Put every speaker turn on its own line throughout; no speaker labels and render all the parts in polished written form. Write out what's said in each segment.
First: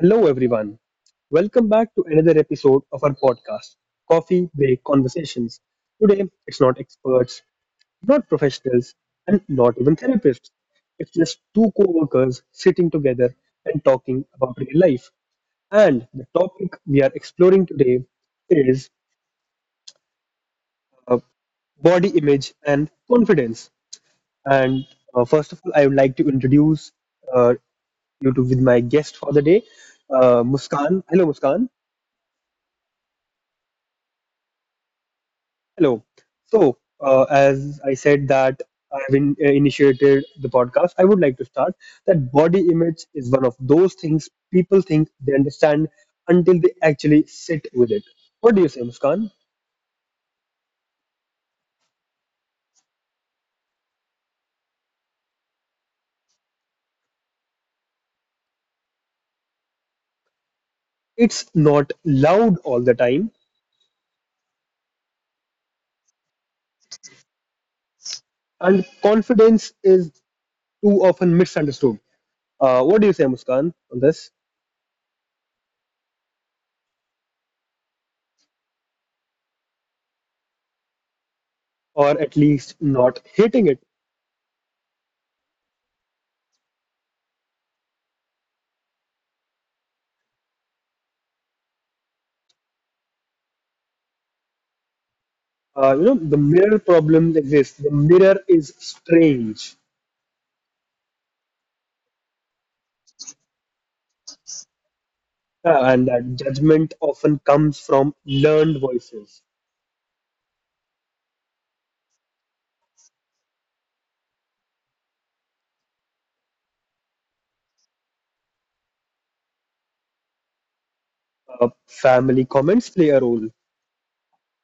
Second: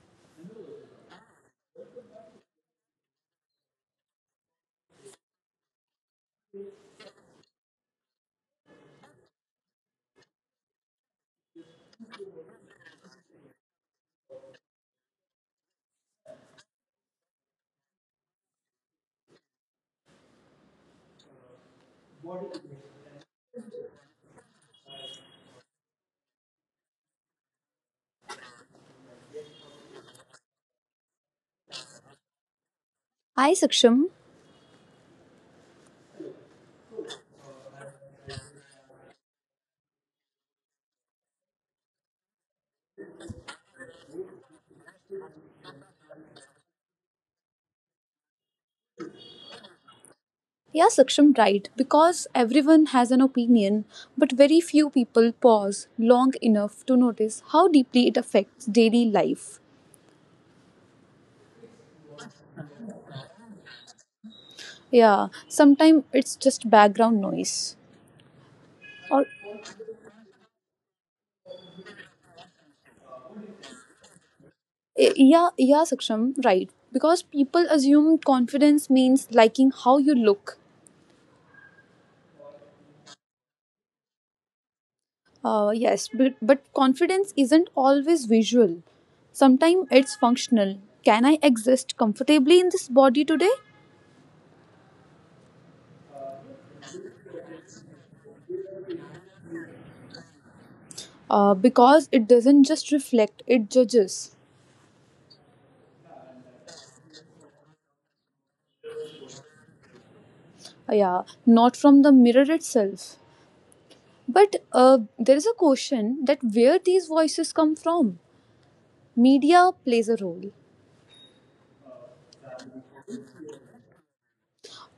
Hello, everyone. Welcome back to another episode of our podcast, Coffee Break Conversations. Today, it's not experts, not professionals, and not even therapists. It's just two co workers sitting together and talking about real life. And the topic we are exploring today is uh, body image and confidence. And First of all, I would like to introduce uh, you to with my guest for the day, Muskan. Hello, Muskan.
I, Saksham.
Hello. As I said that initiated the podcast, I would like to start that body image is one of those things people think they understand until they actually sit with it. What do you say, Muskan?
Yeah, Saksham, right. Because everyone has an opinion, but very few people pause long enough to notice how deeply it affects daily life.
It's not loud all the time,
Yeah, sometimes it's just background noise.
and
Or
confidence is too often misunderstood. What do you say, Muskan, on this?
yeah, Saksham, right. Because people assume confidence means liking how you look.
Or at least not hitting it.
Yes, but confidence isn't always visual. Sometimes it's functional. Can I exist comfortably in this body today?
You know, the mirror problem exists. The mirror is strange.
Because it doesn't just reflect, it judges.
And that judgment often comes from learned voices.
Yeah, not from the mirror itself, but there is a question that where these voices come from. Media plays a role,
Family comments play a role.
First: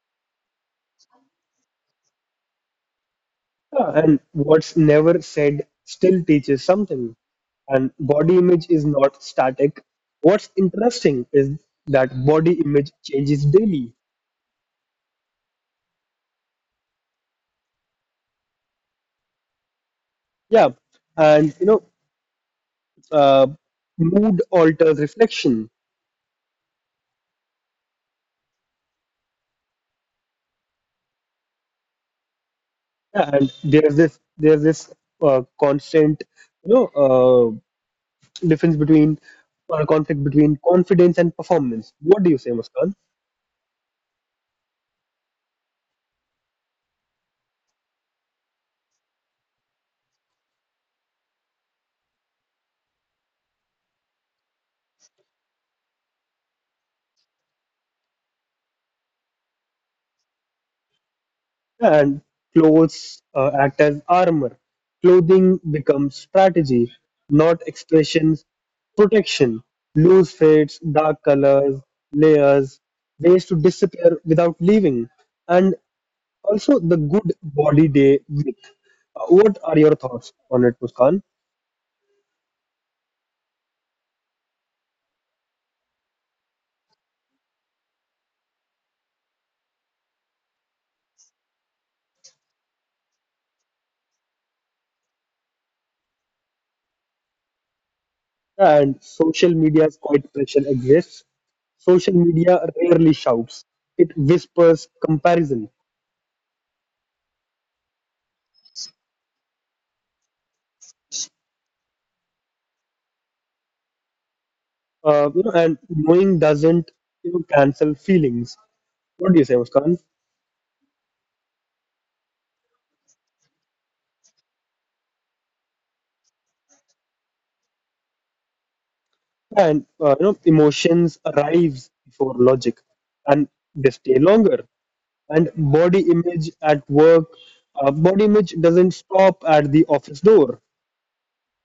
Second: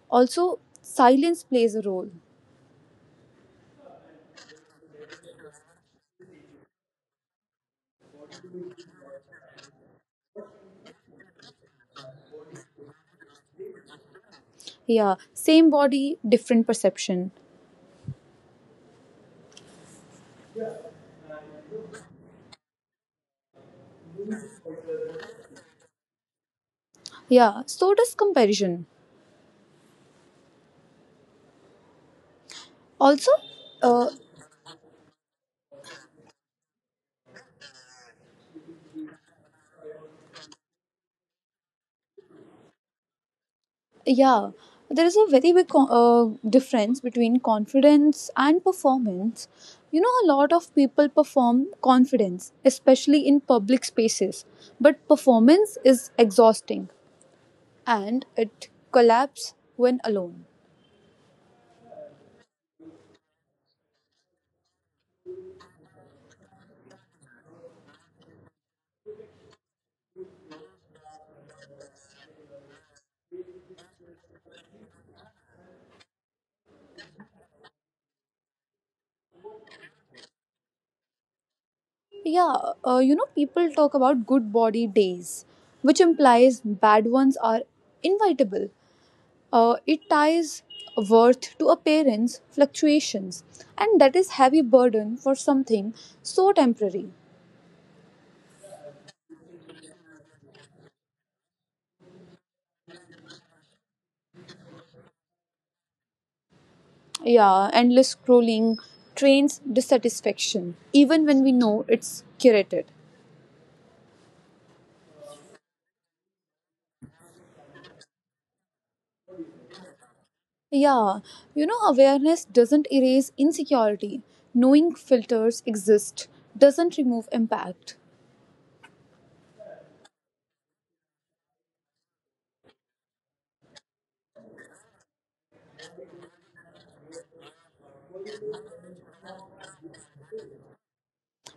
also silence plays a role.
And what's never said still teaches something. And body image is not static. What's interesting is that body image changes daily.
Yeah, same body, different perception.
Yeah, and you know, uh, mood alters reflection.
Yeah, so does comparison also.
Yeah, and there's
uh,
this there's this constant, you know. uh, difference between or a conflict between confidence and performance. What do you say, Muskan?
Yeah, there is a very big difference between confidence and performance. You know, a lot of people perform confidence, especially in public spaces, but performance is exhausting and it collapses when alone.
And clothes act as armor. Clothing becomes strategy, not expressions. Protection, loose fits, dark colors, layers, ways to disappear without leaving, and also the good body day myth. What are your thoughts on it, Muskan?
Yeah, you know, people talk about good body days, which implies bad ones are inevitable. It ties worth to appearance fluctuations, and that is heavy burden for something so temporary.
And social media's quiet pressure exists. Social media rarely shouts; it whispers comparison.
Yeah, endless scrolling trains dissatisfaction, even when we know it's curated.
You know, and knowing doesn't cancel feelings. What do you say, Muskan?
Yeah, you know, awareness doesn't erase insecurity. Knowing filters exist doesn't remove impact.
And You know, emotions arrives before logic, and they stay longer. And body image at work, body image doesn't stop at the office door.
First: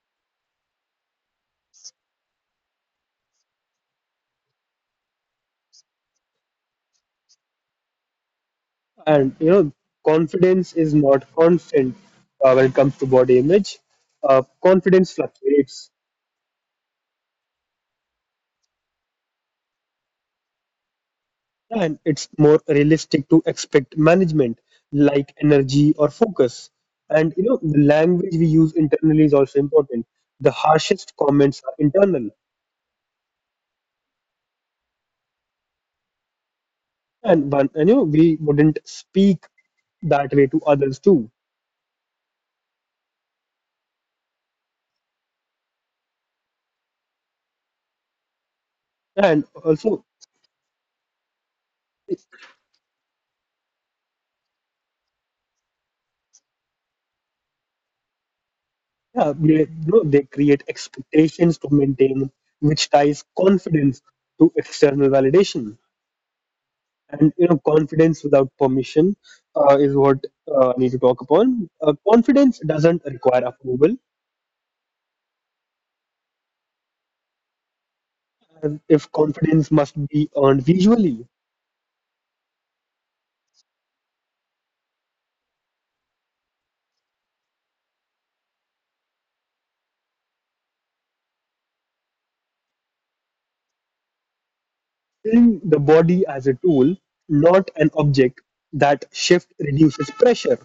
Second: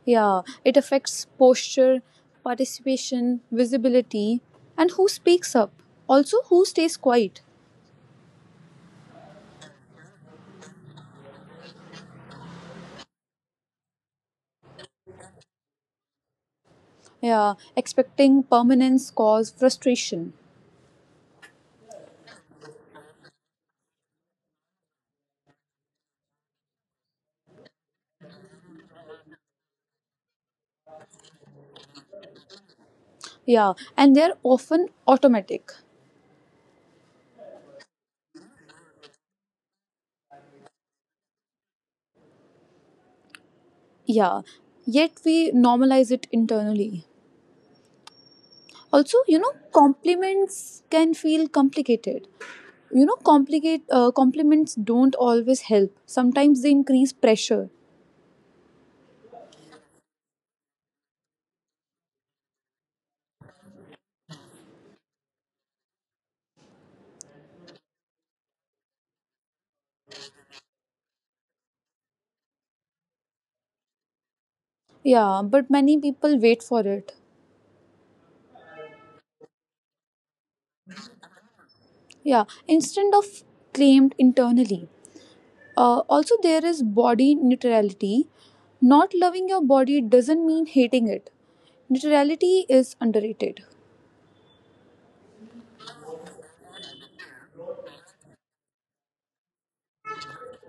Yeah, it affects posture, participation, visibility, and who speaks up. Also, who stays quiet.
And you know confidence is not constant, when it comes to body image confidence fluctuates,
Yeah, expecting permanence cause frustration.
and it's more realistic to expect management like energy or focus. And you know the language we use internally is also important. The harshest comments are internal,
Yeah, and they're often automatic.
and one and you know we wouldn't speak that way to others too.
Yeah, yet we normalize it internally. Also, you
And
know,
also,
compliments can feel complicated. You know, complicate compliments don't always help. Sometimes they increase pressure.
yeah, they, no, they create expectations to maintain, which ties confidence to external validation. And you know, confidence without permission is what I need to talk upon. Confidence doesn't require approval.
Yeah, but many people wait for it.
And if confidence must be earned visually,
Yeah, instead of claimed internally. Also, there is body neutrality. Not loving your body doesn't mean hating it. Neutrality is underrated.
seeing the body as a tool, not an object, that shift reduces pressure.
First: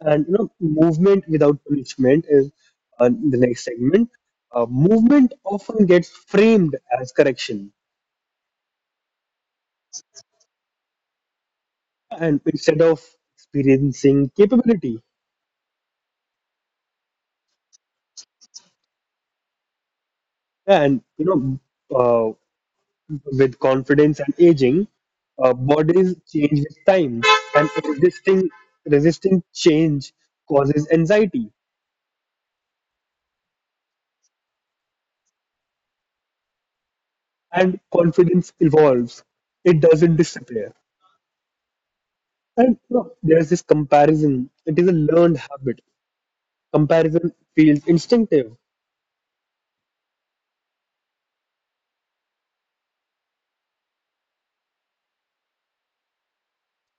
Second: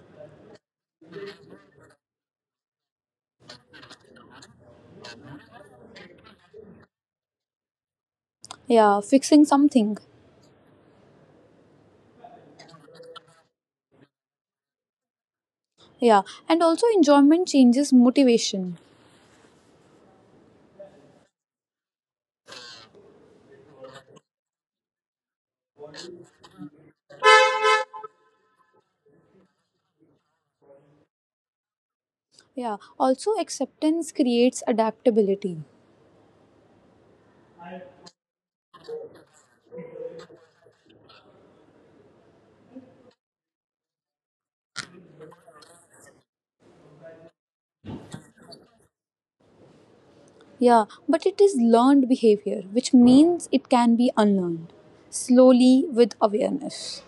And you know, movement without punishment is the next segment. Movement often gets framed as correction,
Yeah, fixing something.
and instead of experiencing capability,
Yeah, and also enjoyment changes motivation.
and you know, uh, with confidence and aging, bodies change with time, and resisting change causes anxiety,
Yeah, also acceptance creates adaptability.
and confidence evolves. It doesn't disappear. And you know, there's this comparison. It is a learned habit. Comparison feels instinctive,
Yeah, but it is learned behavior, which means it can be unlearned slowly with awareness.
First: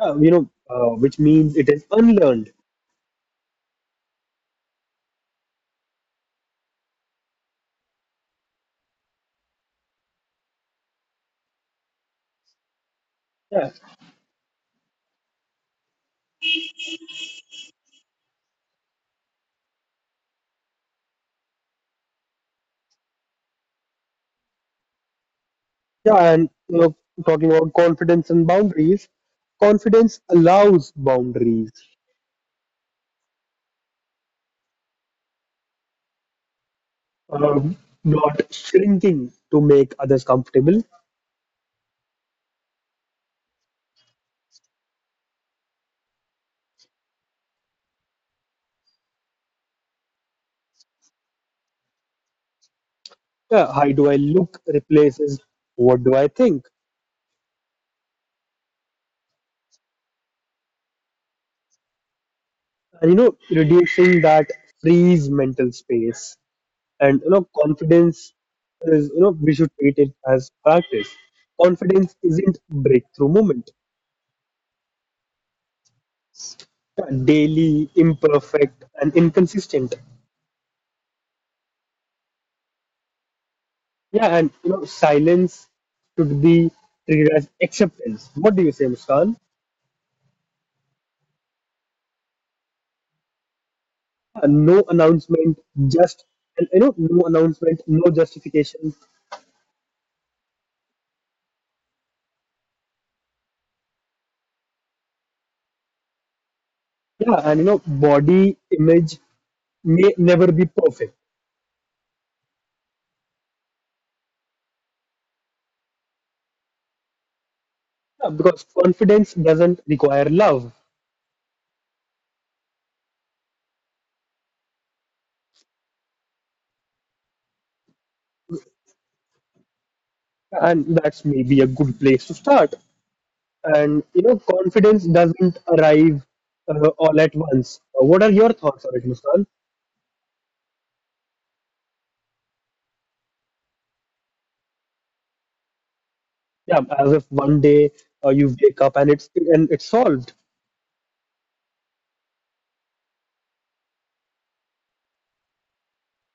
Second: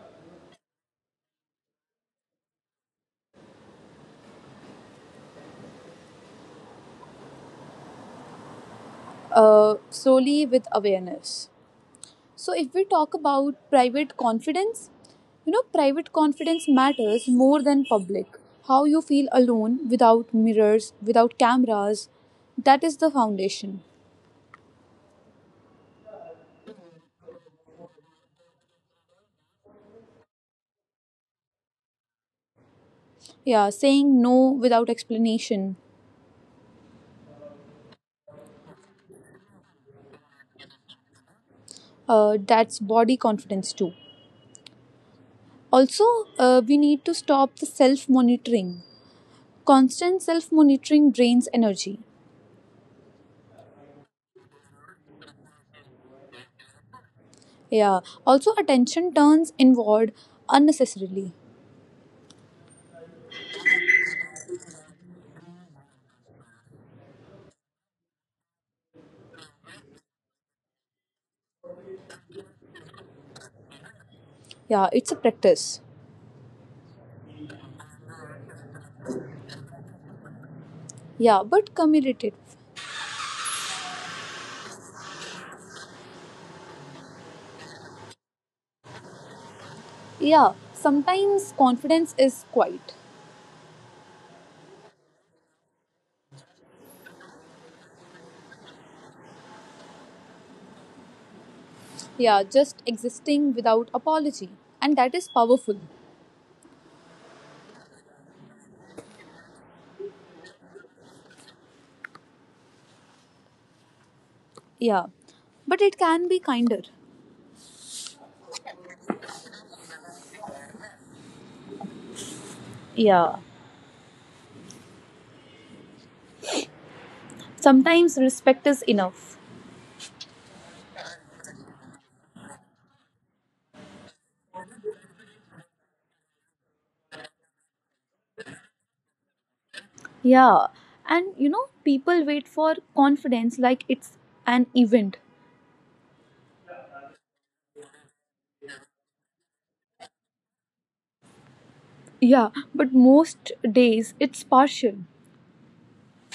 you know, which means it is unlearned.
Slowly with awareness. So, if we talk about
Yeah,
private confidence, you know, private confidence matters more than public. How you feel alone without mirrors, without cameras, that is the foundation.
yeah, and you know, talking about confidence and boundaries, confidence allows boundaries,
Yeah, saying no without explanation,
um, not shrinking to make others comfortable.
that's body confidence too. Also, we need to stop the self monitoring. Constant self monitoring drains energy.
Yeah, how do I look replaces what do I think,
Yeah, also, attention turns inward unnecessarily.
and you know, reducing that frees mental space. And you know confidence is, we should treat it as practice. Confidence isn't breakthrough moment,
Yeah, it's a practice.
daily, imperfect, and inconsistent.
Yeah, but committed.
Yeah, and you know, silence should be treated as acceptance. What do you say, Muskan?
Yeah, sometimes confidence is quiet.
Yeah, no announcement, just, and you know, no announcement, no justification.
Yeah, just existing without apology. And that is powerful.
Yeah, and you know, body image may never be perfect,
Yeah, but it can be kinder.
yeah, because confidence doesn't require love.
Yeah. Sometimes respect is enough.
Yeah, and that's maybe a good place to start. And you know, confidence doesn't arrive all at once. What are your thoughts on it, Muskan?
Yeah, and you know, people wait for confidence like it's an event.
Yeah, as if one day you wake up and it's solved.
Yeah, but most days it's partial.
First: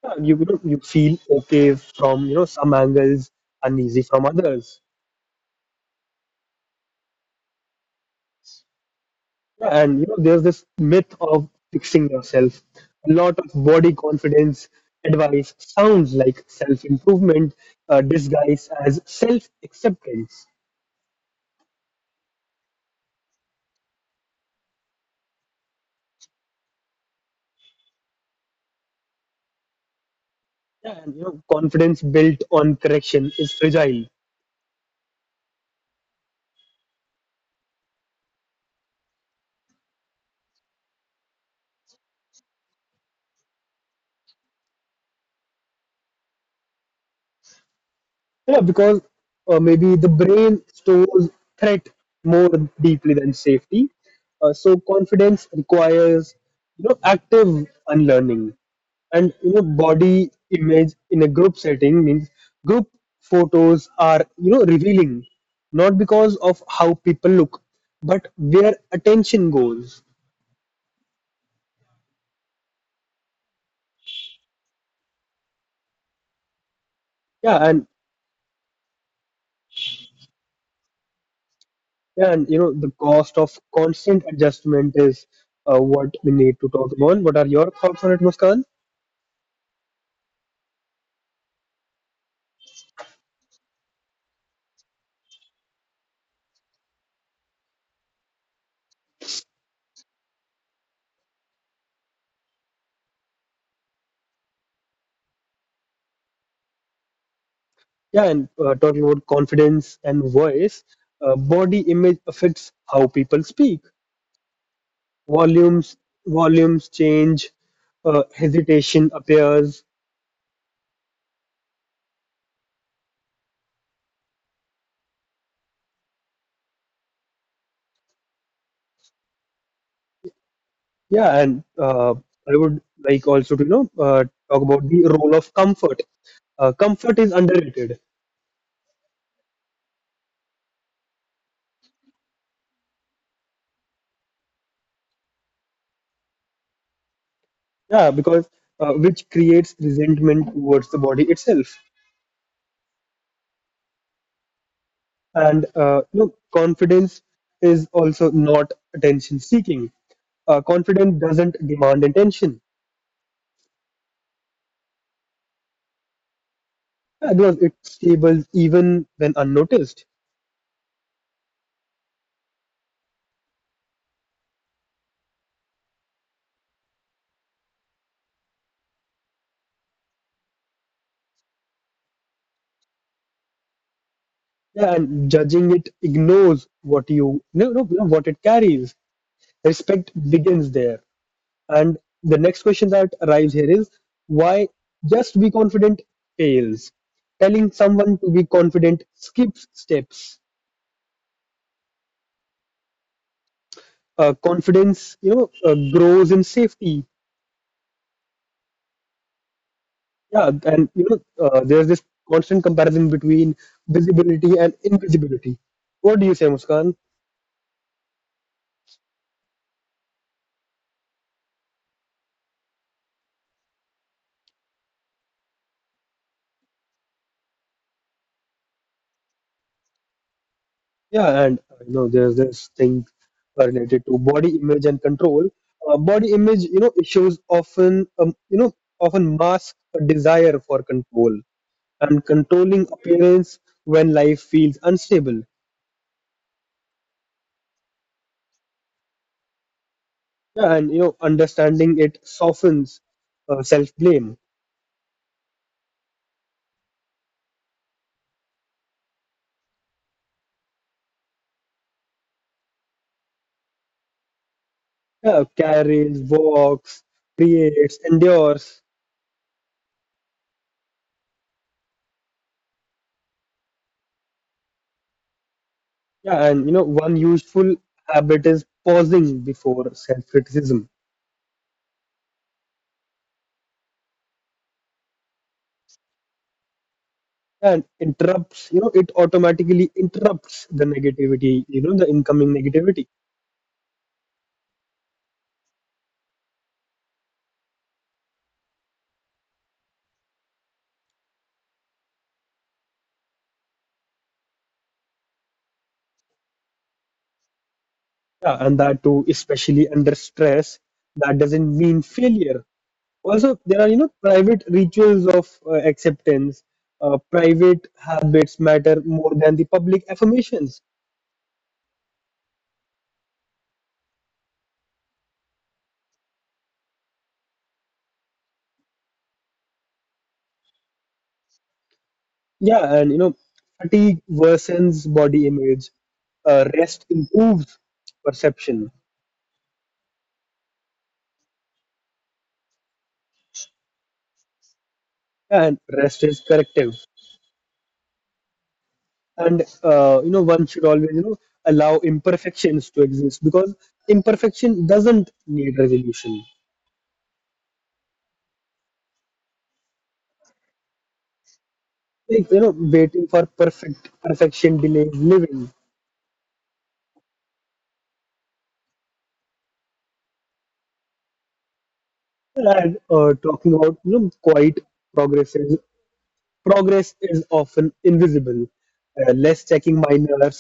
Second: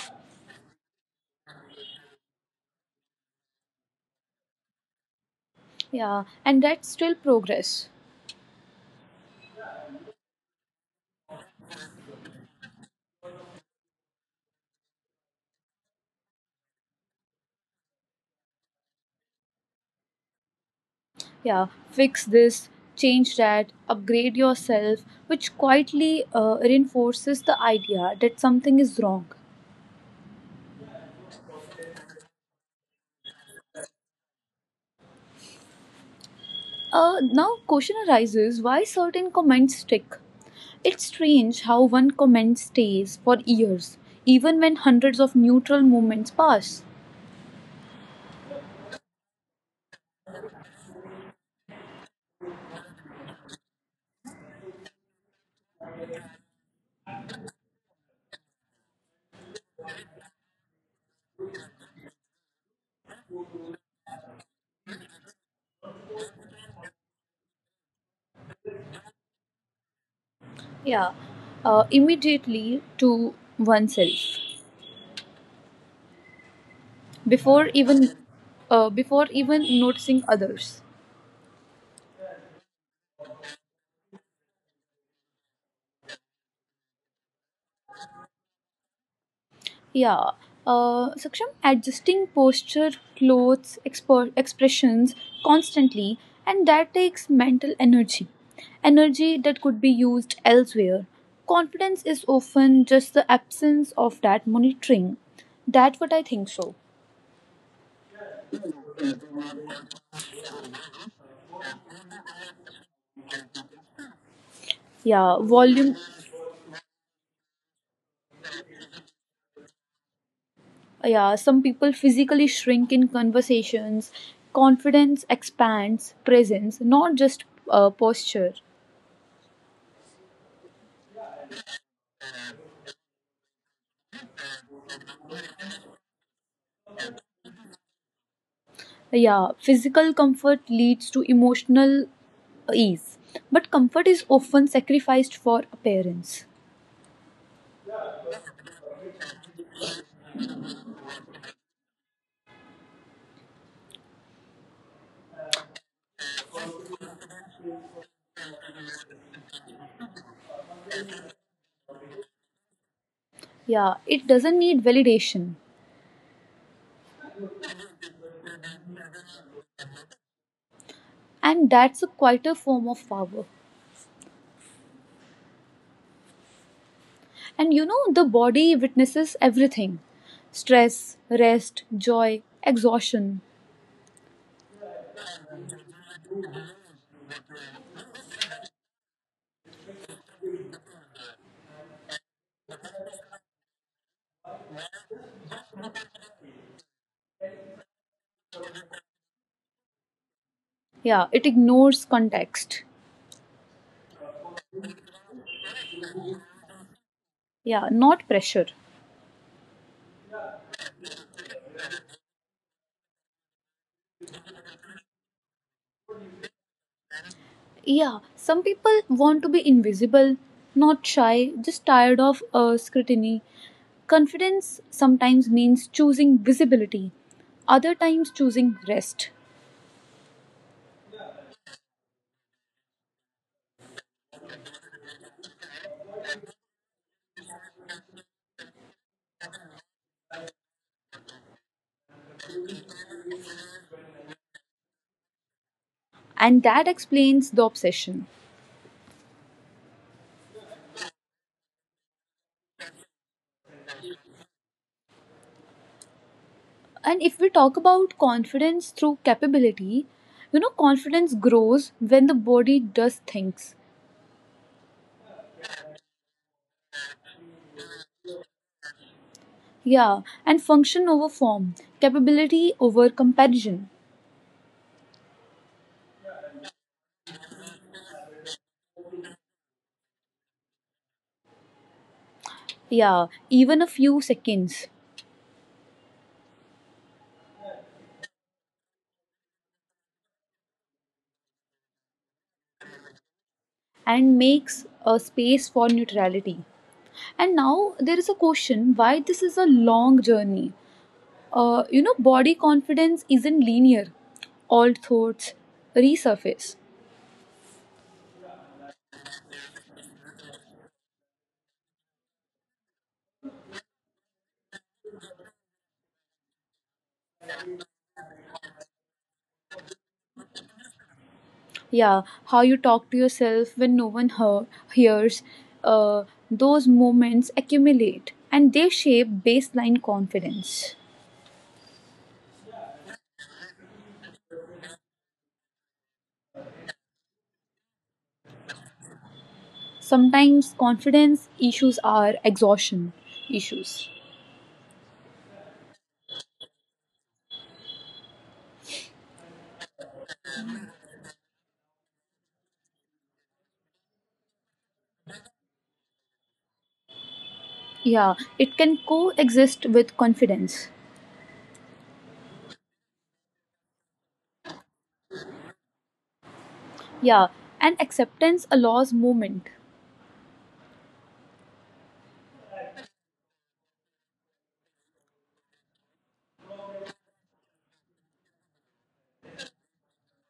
Yeah, you know, you feel okay from you know some angles, uneasy from others.
Yeah. And that's still progress.
Yeah, and you know there's this myth of fixing yourself. A lot of body confidence advice sounds like self-improvement, disguised as self-acceptance.
Yeah, fix this, change that, upgrade yourself, which quietly reinforces the idea that something is wrong.
Yeah, and you know confidence built on correction is fragile.
Uh, now question arises why certain comments stick. It's strange how one comment stays for years even when hundreds of neutral moments pass.
Yeah, because maybe the brain stores threat more deeply than safety. So confidence requires you know active unlearning, and you know body image in a group setting means group photos are you know revealing, not because of how people look, but where attention goes.
Yeah, immediately to oneself
Yeah,
before
and
even, before even noticing others.
yeah, and you know the cost of constant adjustment is what we need to talk about. What are your thoughts on it, Muskan?
Yeah. Saksham, adjusting posture, clothes, expressions constantly, and that takes mental energy. Energy that could be used elsewhere. Confidence is often just the absence of that monitoring. That's what I think so.
Yeah, and talking about confidence and voice, body image affects how people speak.
Yeah,
Volumes,
volume.
Volumes change, hesitation appears.
Yeah, some people physically shrink in conversations. Confidence expands presence, not just posture.
Yeah, and I would like also to you know talk about the role of comfort. Comfort is underrated.
Yeah, physical comfort leads to emotional ease, but comfort is often sacrificed for appearance.
Yeah, because which creates resentment towards the body itself. And you know, confidence is also not attention seeking, confidence doesn't demand attention.
Yeah, it doesn't need validation,
Yeah, because it stables even when unnoticed.
and that's a quieter form of power. And you know, the body witnesses everything: stress, rest, joy, exhaustion.
Yeah, and judging it ignores what you no, no, you know, what it carries. Respect begins there. And the next question that arrives here is why just be confident fails. Telling someone to be confident skips steps.
Yeah, it ignores context.
Confidence, you know, grows in safety.
Yeah, not pressure.
Yeah, and you know, there's this constant comparison between visibility and invisibility. What do you say, Muskan?
Yeah, some people want to be invisible, not shy, just tired of scrutiny. Confidence sometimes means choosing visibility, other times choosing rest.
Yeah, and you know, there's this thing related to body image and control. Body image, you know, issues often, you know, often mask a desire for control, and controlling appearance when life feels unstable.
And that explains the obsession.
Yeah, and you know, understanding it softens self-blame.
And if we talk about confidence through capability, you know, confidence grows when the body does things.
Yeah, carries, walks, creates, endures.
Yeah, and function over form, capability over comparison.
Yeah, and you know, one useful habit is pausing before self-criticism,
Yeah, even a few seconds.
and interrupts you know it automatically interrupts the negativity, you know the incoming negativity.
And makes a space for neutrality. And now there is a question why this is a long journey. You know, body confidence isn't linear. Old thoughts resurface.
Yeah, and that too especially under stress, that doesn't mean failure. Also there are you know private rituals of acceptance. Private habits matter more than the public affirmations.
Yeah, how you talk to yourself when no one hears. Uh, those moments accumulate and they shape baseline confidence.
Yeah, and you know fatigue worsens body image, rest improves perception,
Sometimes confidence issues are exhaustion issues.
and rest is corrective. And you know one should always you know allow imperfections to exist, because imperfection doesn't need resolution,
Yeah, it can coexist with confidence.
like you know waiting for perfect perfection delays living.
Yeah, and acceptance allows movement.
And talking about you know quiet progress is progress is often invisible, less checking minors,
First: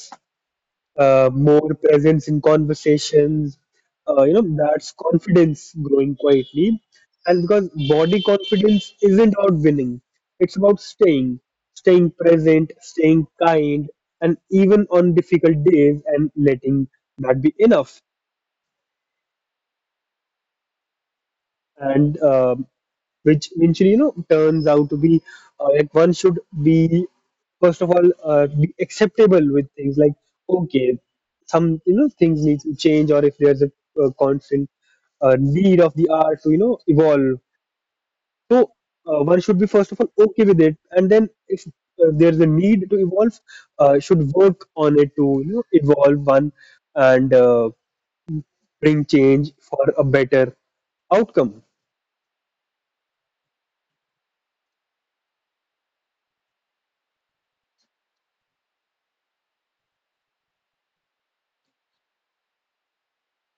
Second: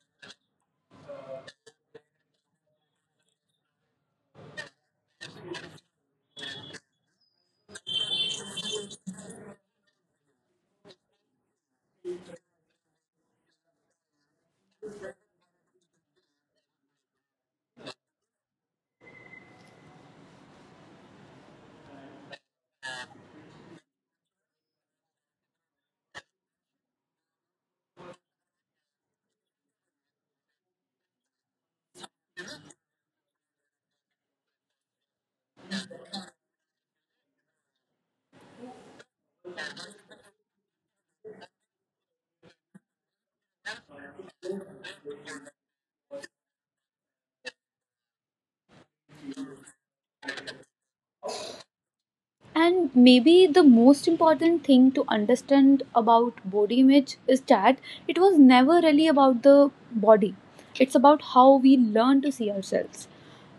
more presence in conversations. You know, that's confidence growing quietly. And because body confidence isn't about winning, it's about staying, staying present, staying kind, and even on difficult days, and letting that be enough. And which eventually you know turns out to be like one should be first of all be acceptable with things like okay some you know things need to change, or if there's a, constant need of the art to you know evolve. So one should be first of all okay with it, and then if there's a need to evolve, should work on it to you know evolve one, and bring change for a better outcome.
And maybe the most important thing to understand about body image is that it was never really about the body, it's about how we learn to see ourselves.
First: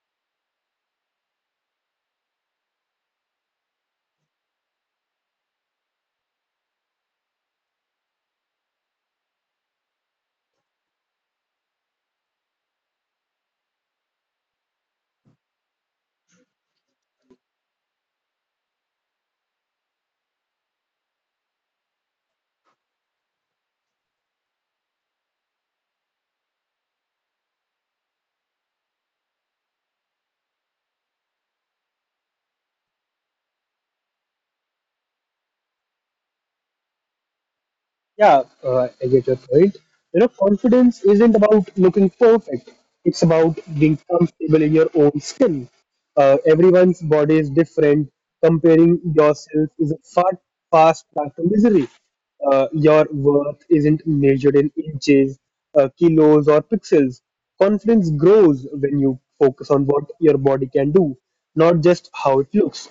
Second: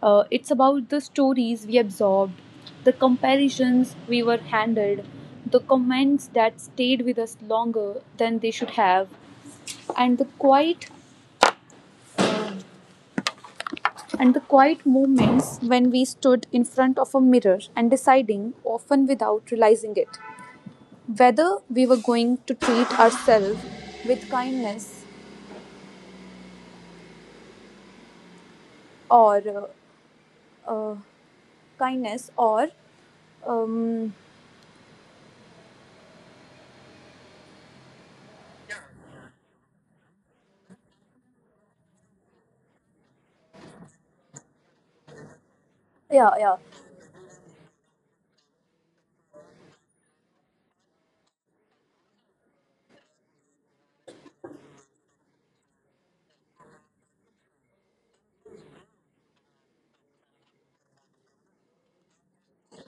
It's about the stories we absorbed, the comparisons we were handled, the comments that stayed with us longer than they should have, and the quiet moments when we stood in front of a mirror and deciding, often without realizing it, whether we were going to treat ourselves with kindness or uh, or um,
Yeah, I get your point. You know, confidence isn't about looking perfect. It's about being comfortable in your own skin.
yeah, yeah.
Everyone's body is different. Comparing yourself is a fast path to misery. Your worth isn't measured in inches, kilos, or pixels. Confidence grows when you focus on what your body can do, not just how it looks.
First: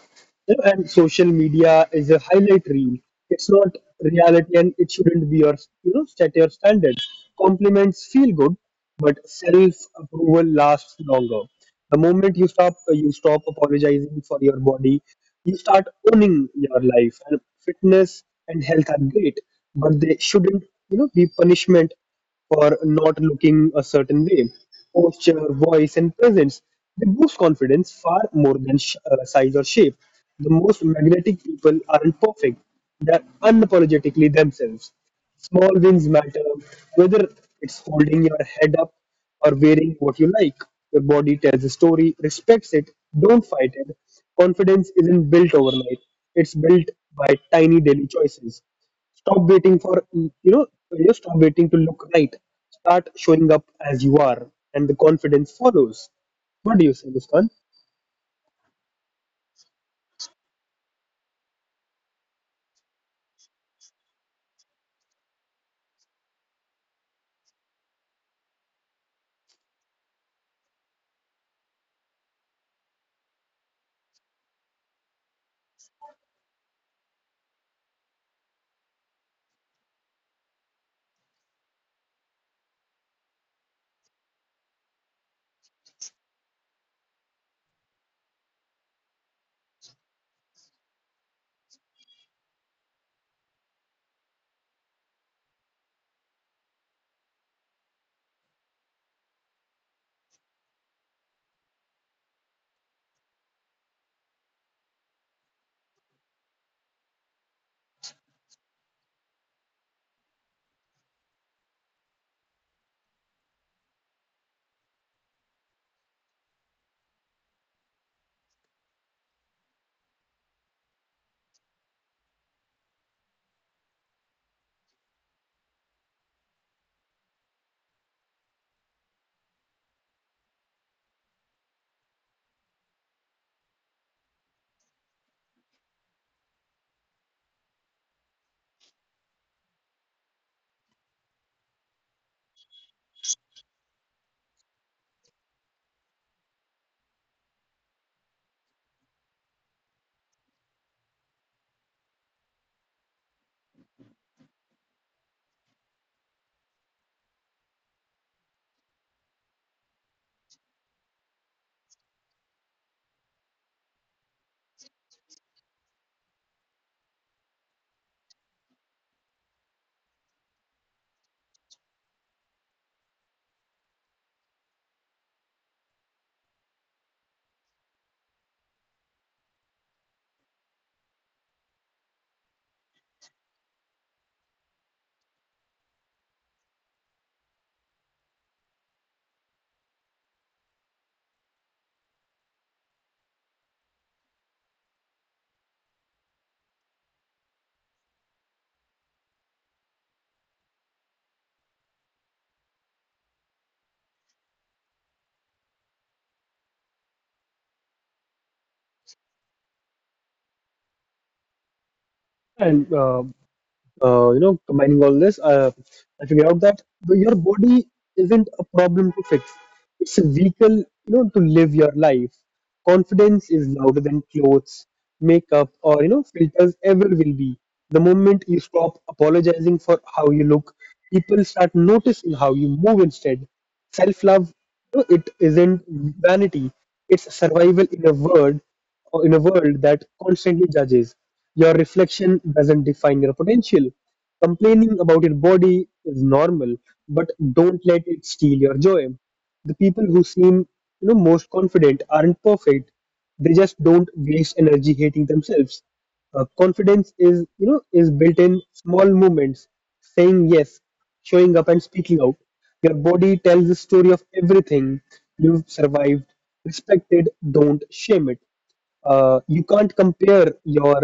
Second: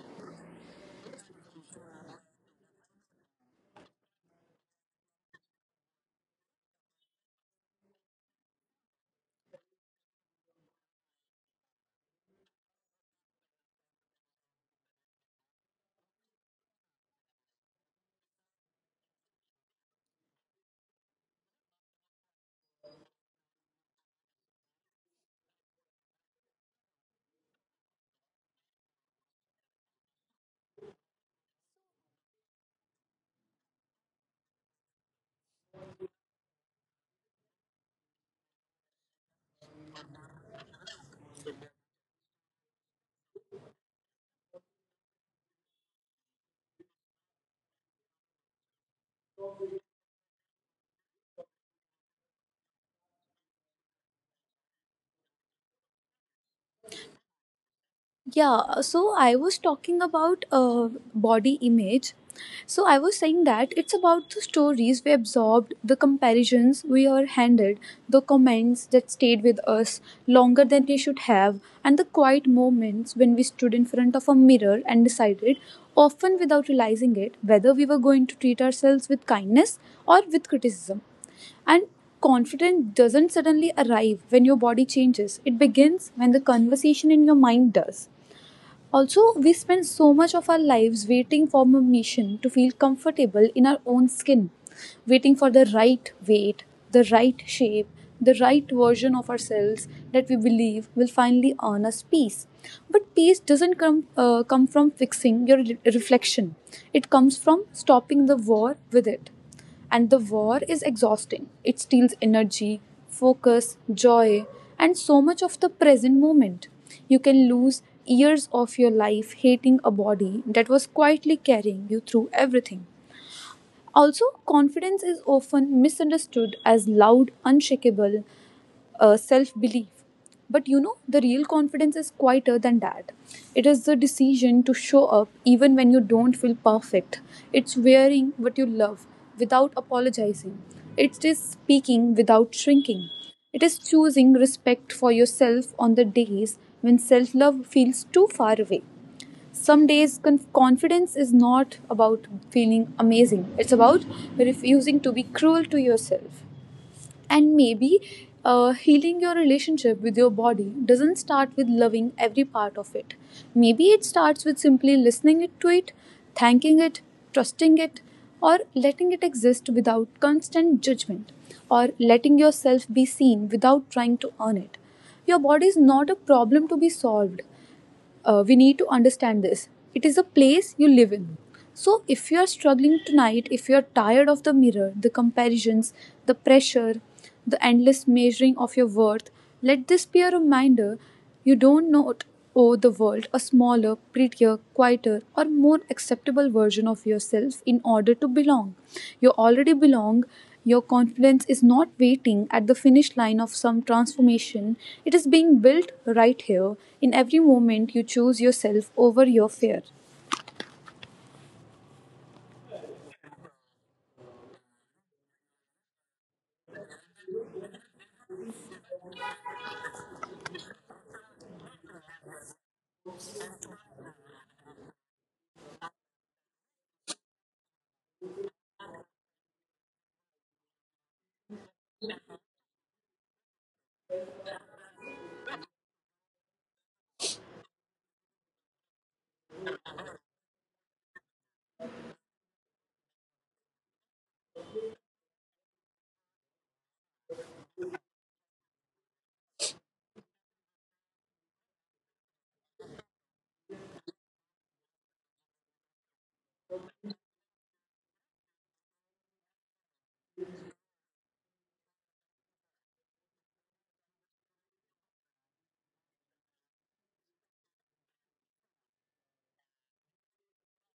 And social media is a highlight reel. It's not reality, and it shouldn't be your set your standards. Compliments feel good, but self approval lasts longer. The moment you stop apologizing for your body, you start owning your life. And fitness and health are great, but they shouldn't you know be punishment for not looking a certain way. Posture, voice, and presence. They boost confidence far more than size or shape. The most magnetic people aren't perfect, they're unapologetically themselves. Small wins matter, whether it's holding your head up or wearing what you like. Your body tells a story, respects it, don't fight it. Confidence isn't built overnight, it's built by tiny daily choices. Stop waiting for you know you stop waiting to look right. Start showing up as you are, and the confidence follows. What do you say, Muskan?
Yeah, so I was talking about body image. So I was saying that it's about the stories we absorbed, the comparisons we are handed, the comments that stayed with us longer than they should have, and the quiet moments when we stood in front of a mirror and decided, often without realizing it, whether we were going to treat ourselves with kindness or with criticism. And confidence doesn't suddenly arrive when your body changes, it begins when the conversation in your mind does. Also, we spend so much of our lives waiting for permission to feel comfortable in our own skin, waiting for the right weight, the right shape, the right version of ourselves that we believe will finally earn us peace. But peace doesn't come from fixing your reflection, it comes from stopping the war with it. And the war is exhausting. It steals energy, focus, joy, and so much of the present moment. You can lose years of your life hating a body that was quietly carrying you through everything. Also, confidence is often misunderstood as loud, unshakable self belief. But you know, the real confidence is quieter than that. It is the decision to show up even when you don't feel perfect. It's wearing what you love without apologizing. It is speaking without shrinking. It is choosing respect for yourself on the days when self love feels too far away. Some days confidence is not about feeling amazing, it's about refusing to be cruel to yourself. And maybe healing your relationship with your body doesn't start with loving every part of it. Maybe it starts with simply listening it to it, thanking it, trusting it, or letting it exist without constant judgment, or letting yourself be seen without trying to earn it. Your body is not a problem to be solved. Uh, we need to understand this. It is a place you live in. So if you are struggling tonight, if you are tired of the mirror, the comparisons, the pressure, the endless measuring of your worth, let this be a reminder. You don't not owe the world a smaller, prettier, quieter or more acceptable version of yourself in order to belong. You already belong. Your confidence is not waiting at the finish line of some transformation, it is being built right here in every moment you choose yourself over your fear.
And you know, combining all this, I figured out that your body isn't a problem to fix. It's a vehicle, you know, to live your life. Confidence is louder than clothes, makeup, or you know, filters ever will be. The moment you stop apologizing for how you look, people start noticing how you move instead. Self-love, you know, it isn't vanity. It's survival in a word or in a world that constantly judges. Your reflection doesn't define your potential. Complaining about your body is normal, but don't let it steal your joy. The people who seem you know most confident aren't perfect. They just don't waste energy hating themselves. Confidence is is built in small moments, saying yes, showing up and speaking out. Your body tells the story of everything you've survived. Respect it, don't shame it. You can't compare your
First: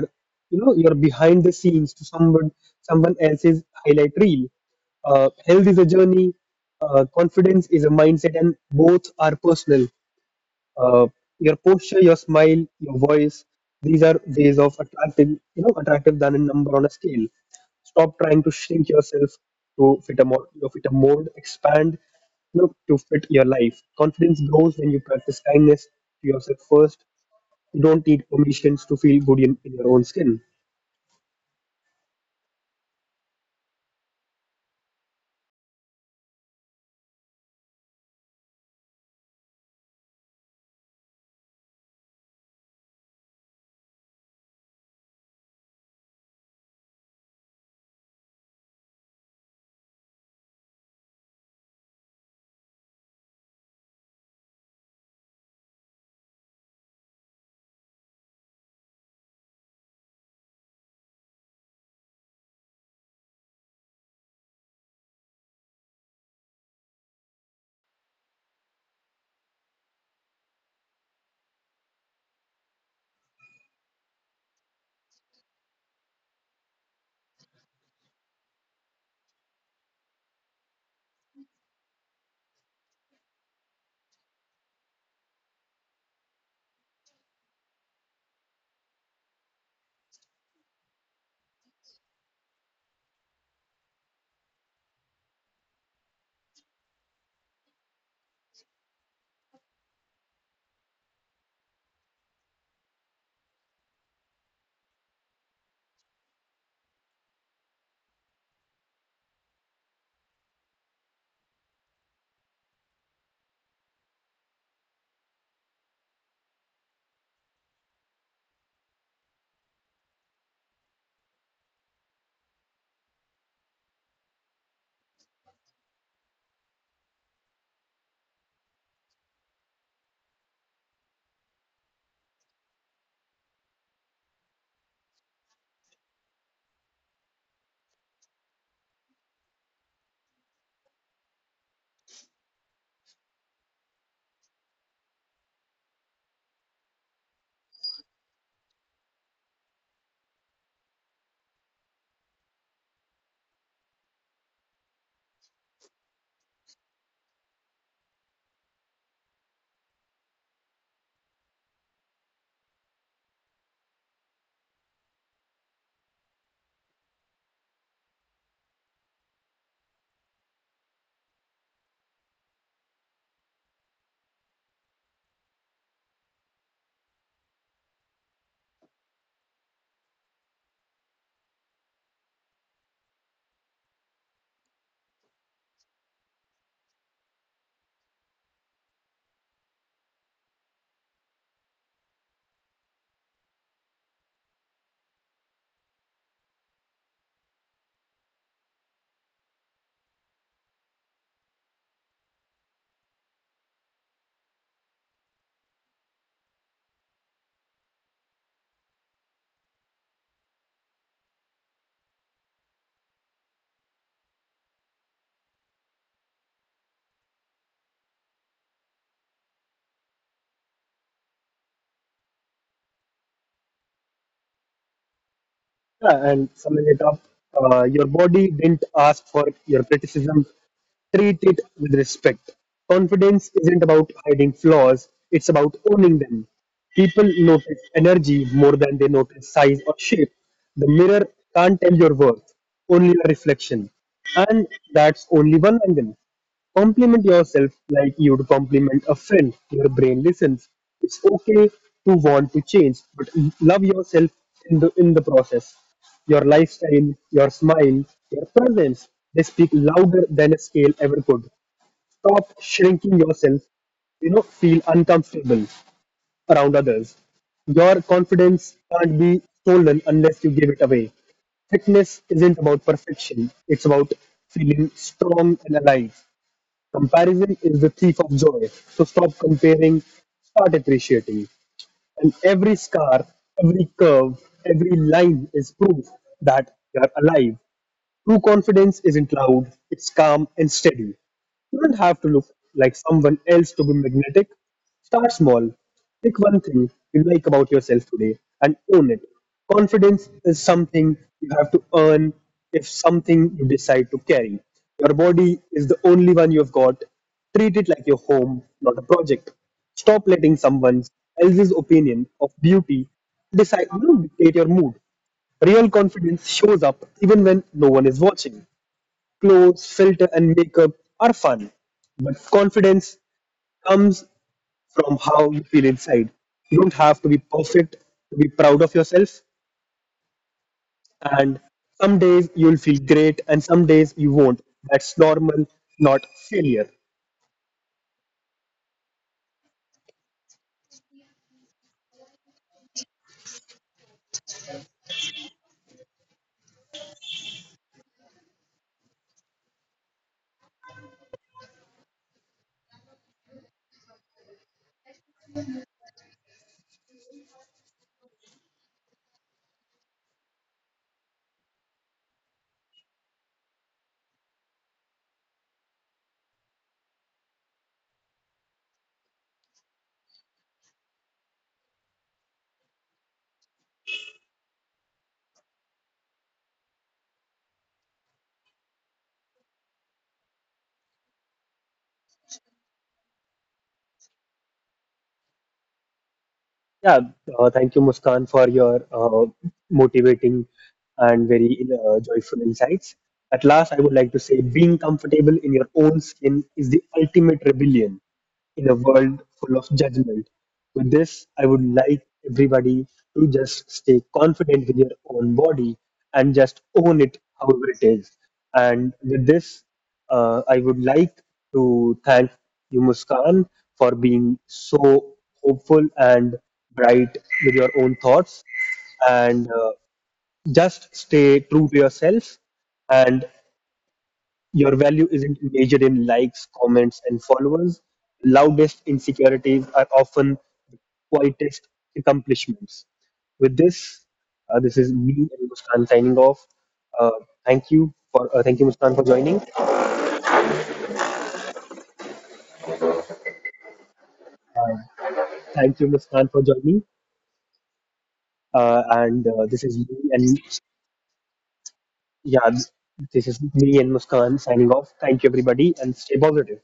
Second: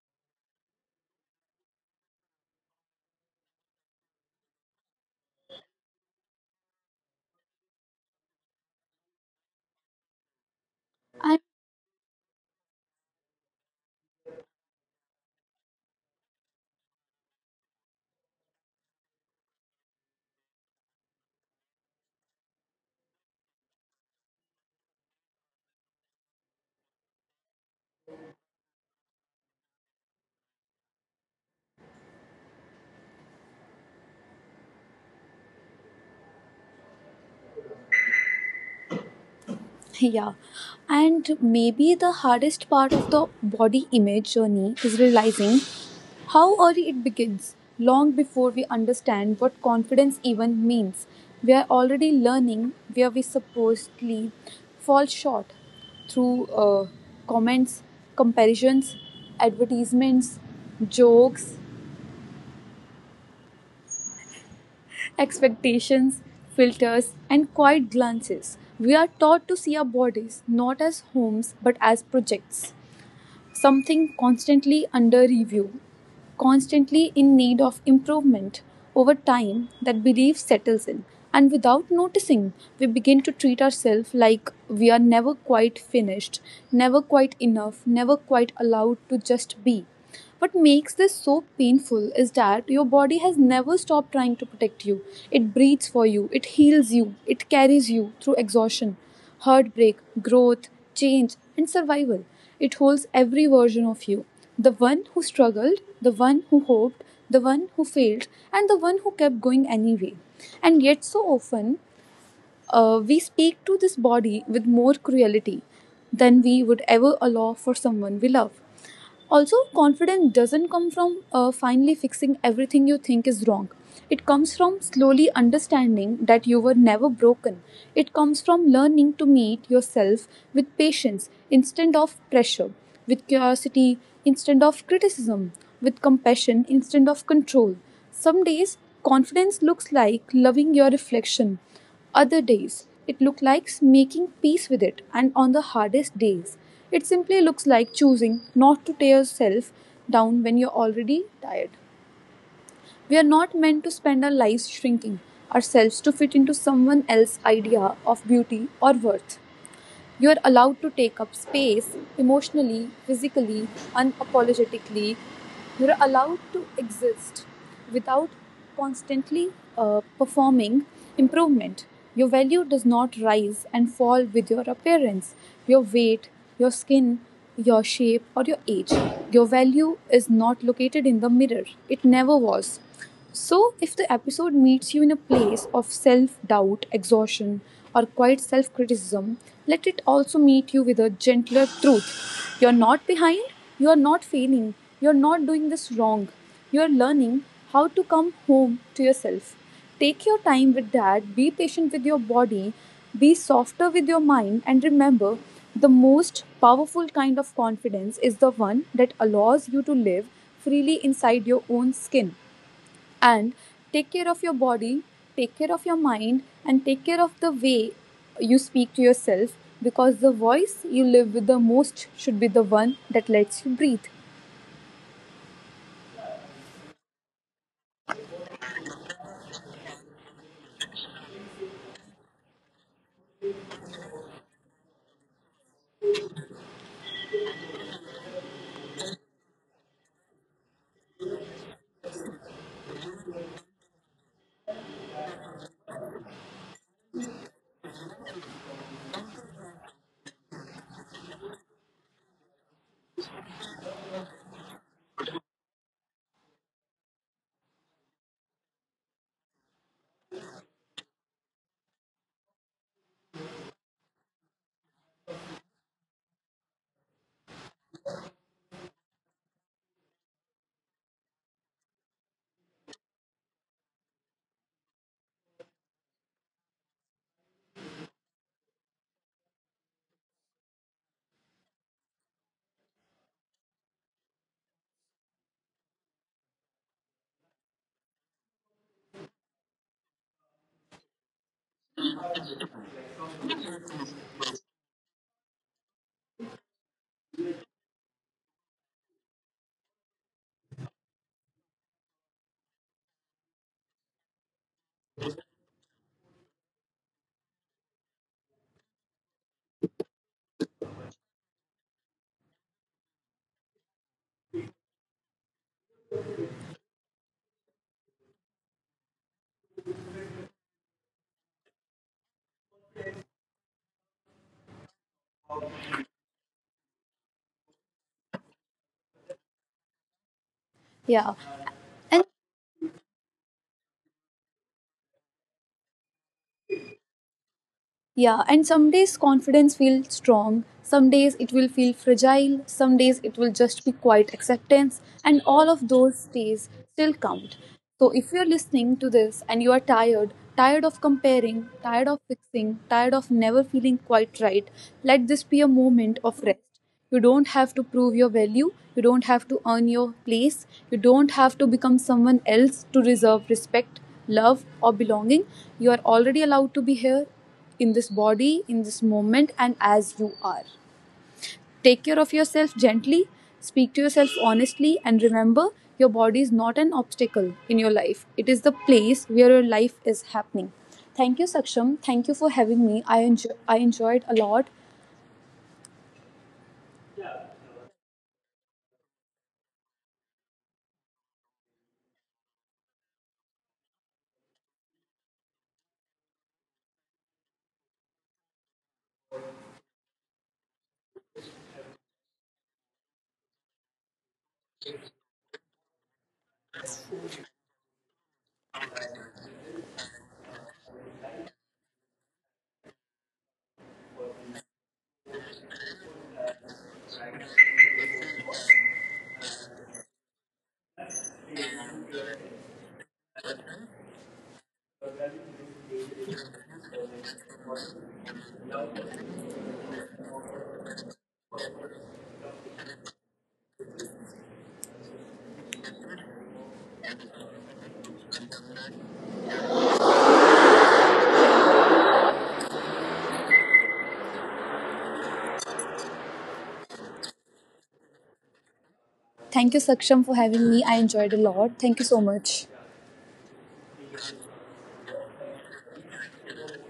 you know your behind the scenes to someone else's highlight reel. Health is a journey. Confidence is a mindset and both are personal. uh,
I
your posture, your smile, your voice, these are ways of attractive, attractive than a number on a scale. Stop trying to shrink yourself to fit a mold, expand, to fit your life. Confidence grows when you practice kindness to yourself first. You don't need permissions to feel good in your own skin.
Yeah. And maybe the hardest part of the body image journey is realizing how early it begins, long before we understand what confidence even means. We are already learning where we supposedly fall short through comments, comparisons, advertisements, jokes, expectations, filters, and quiet glances. We are taught to see our bodies not as homes but as projects. Something constantly under review, constantly in need of improvement. Over time, that belief settles in, and without noticing, we begin to treat ourselves like we are never quite finished, never quite enough, never quite allowed to just be. What makes this so painful is that your body has never stopped trying to protect you. It breathes for you, it heals you, it carries you through exhaustion, heartbreak, growth, change, and survival. It holds every version of you: the one who struggled, the one who hoped, the one who failed, and the one who kept going anyway. And yet, so often, we speak to this body with more cruelty than we would ever allow for someone we love. Also, confidence doesn't come from finally fixing everything you think is wrong. It comes from slowly understanding that you were never broken. It comes from learning to meet yourself with patience instead of pressure, with curiosity instead of criticism, with compassion instead of control. Some days, confidence looks like loving your reflection. Other days, it looks like making peace with it, and on the hardest days, it simply looks like choosing not to tear yourself down when you're already tired. We are not meant to spend our lives shrinking ourselves to fit into someone else's idea of beauty or worth. You're allowed to take up space emotionally, physically, unapologetically. You're allowed to exist without constantly performing improvement. Your value does not rise and fall with your appearance, your weight, your skin, your shape, or your age. Your value is not located in the mirror, it never was. So, if the episode meets you in a place of self doubt, exhaustion, or quiet self criticism, let it also meet you with a gentler truth. You're not behind, you're not failing, you're not doing this wrong. You're learning how to come home to yourself. Take your time with that, be patient with your body, be softer with your mind, and remember the most powerful kind of confidence is the one that allows you to live freely inside your own skin. And take care of your body, take care of your mind, and take care of the way you speak to yourself, because the voice you live with the most should be the one that lets you breathe.
Yeah, and summing it up, your body didn't ask for your criticism. Treat it with respect. Confidence isn't about hiding flaws, it's about owning them. People notice energy more than they notice size or shape. The mirror can't tell your worth, only your reflection. And that's only one angle. Compliment yourself like you'd compliment a friend. Your brain listens. It's okay to want to change, but love yourself in the process. Your lifestyle, your smile, your presence, they speak louder than a scale ever could. Stop shrinking yourself, feel uncomfortable around others. Your confidence can't be stolen unless you give it away. Fitness isn't about perfection, it's about feeling strong and alive. Comparison is the thief of joy. So stop comparing, start appreciating. And every scar, every curve, every line is proof that you are alive. True confidence isn't loud, it's calm and steady. You don't have to look like someone else to be magnetic. Start small. Pick one thing you like about yourself today and own it. Confidence is something you have to earn if something you decide to carry. Your body is the only one you've got. Treat it like your home, not a project. Stop letting someone else's opinion of beauty decide, dictate your mood. Real confidence shows up even when no one is watching. Clothes, filter, and makeup are fun, but confidence comes from how you feel inside. You don't have to be perfect to be proud of yourself,
Yeah,
and
and
some days you'll feel great, and some days you won't. That's normal, not failure.
yeah, and some days confidence feels strong, some days it will feel fragile, some days it will just be quiet acceptance, and all of those days still count. So if you're listening to this and you are tired, tired of comparing, tired of fixing, tired of never feeling quite right, let this be a moment of rest. You don't have to prove your value, you don't have to earn your place, you don't have to become someone else to deserve respect, love, or belonging. You are already allowed to be here in this body, in this moment, and as you are. Take care of yourself gently, speak to yourself honestly, and remember your body is not an obstacle in your life. It is the place where your life is happening. Thank you, Saksham. Thank you for having me. I enjoyed a lot.
Yeah, thank you, Muskan, for your motivating and very joyful insights. At last, I would like to say being comfortable in your own skin is the ultimate rebellion in a world full of judgment. With this, I would like everybody to just stay confident with your own body and just own it however it is. And with this, I would like to thank you, Muskan, for being so hopeful and bright with your own thoughts. And just stay true to yourself. And your value isn't measured in likes, comments, and followers. Loudest insecurities are often the quietest accomplishments. With this, this is me and Muskan signing off. Uh, Thank you for thank you Muskan for joining. Uh, Thank you Muskan for joining. And
Thank you,
this is me
Saksham, for
and
having me. I enjoyed a lot. Thank you so much.
yeah, this is me and Muskan signing off. Thank you everybody and stay positive.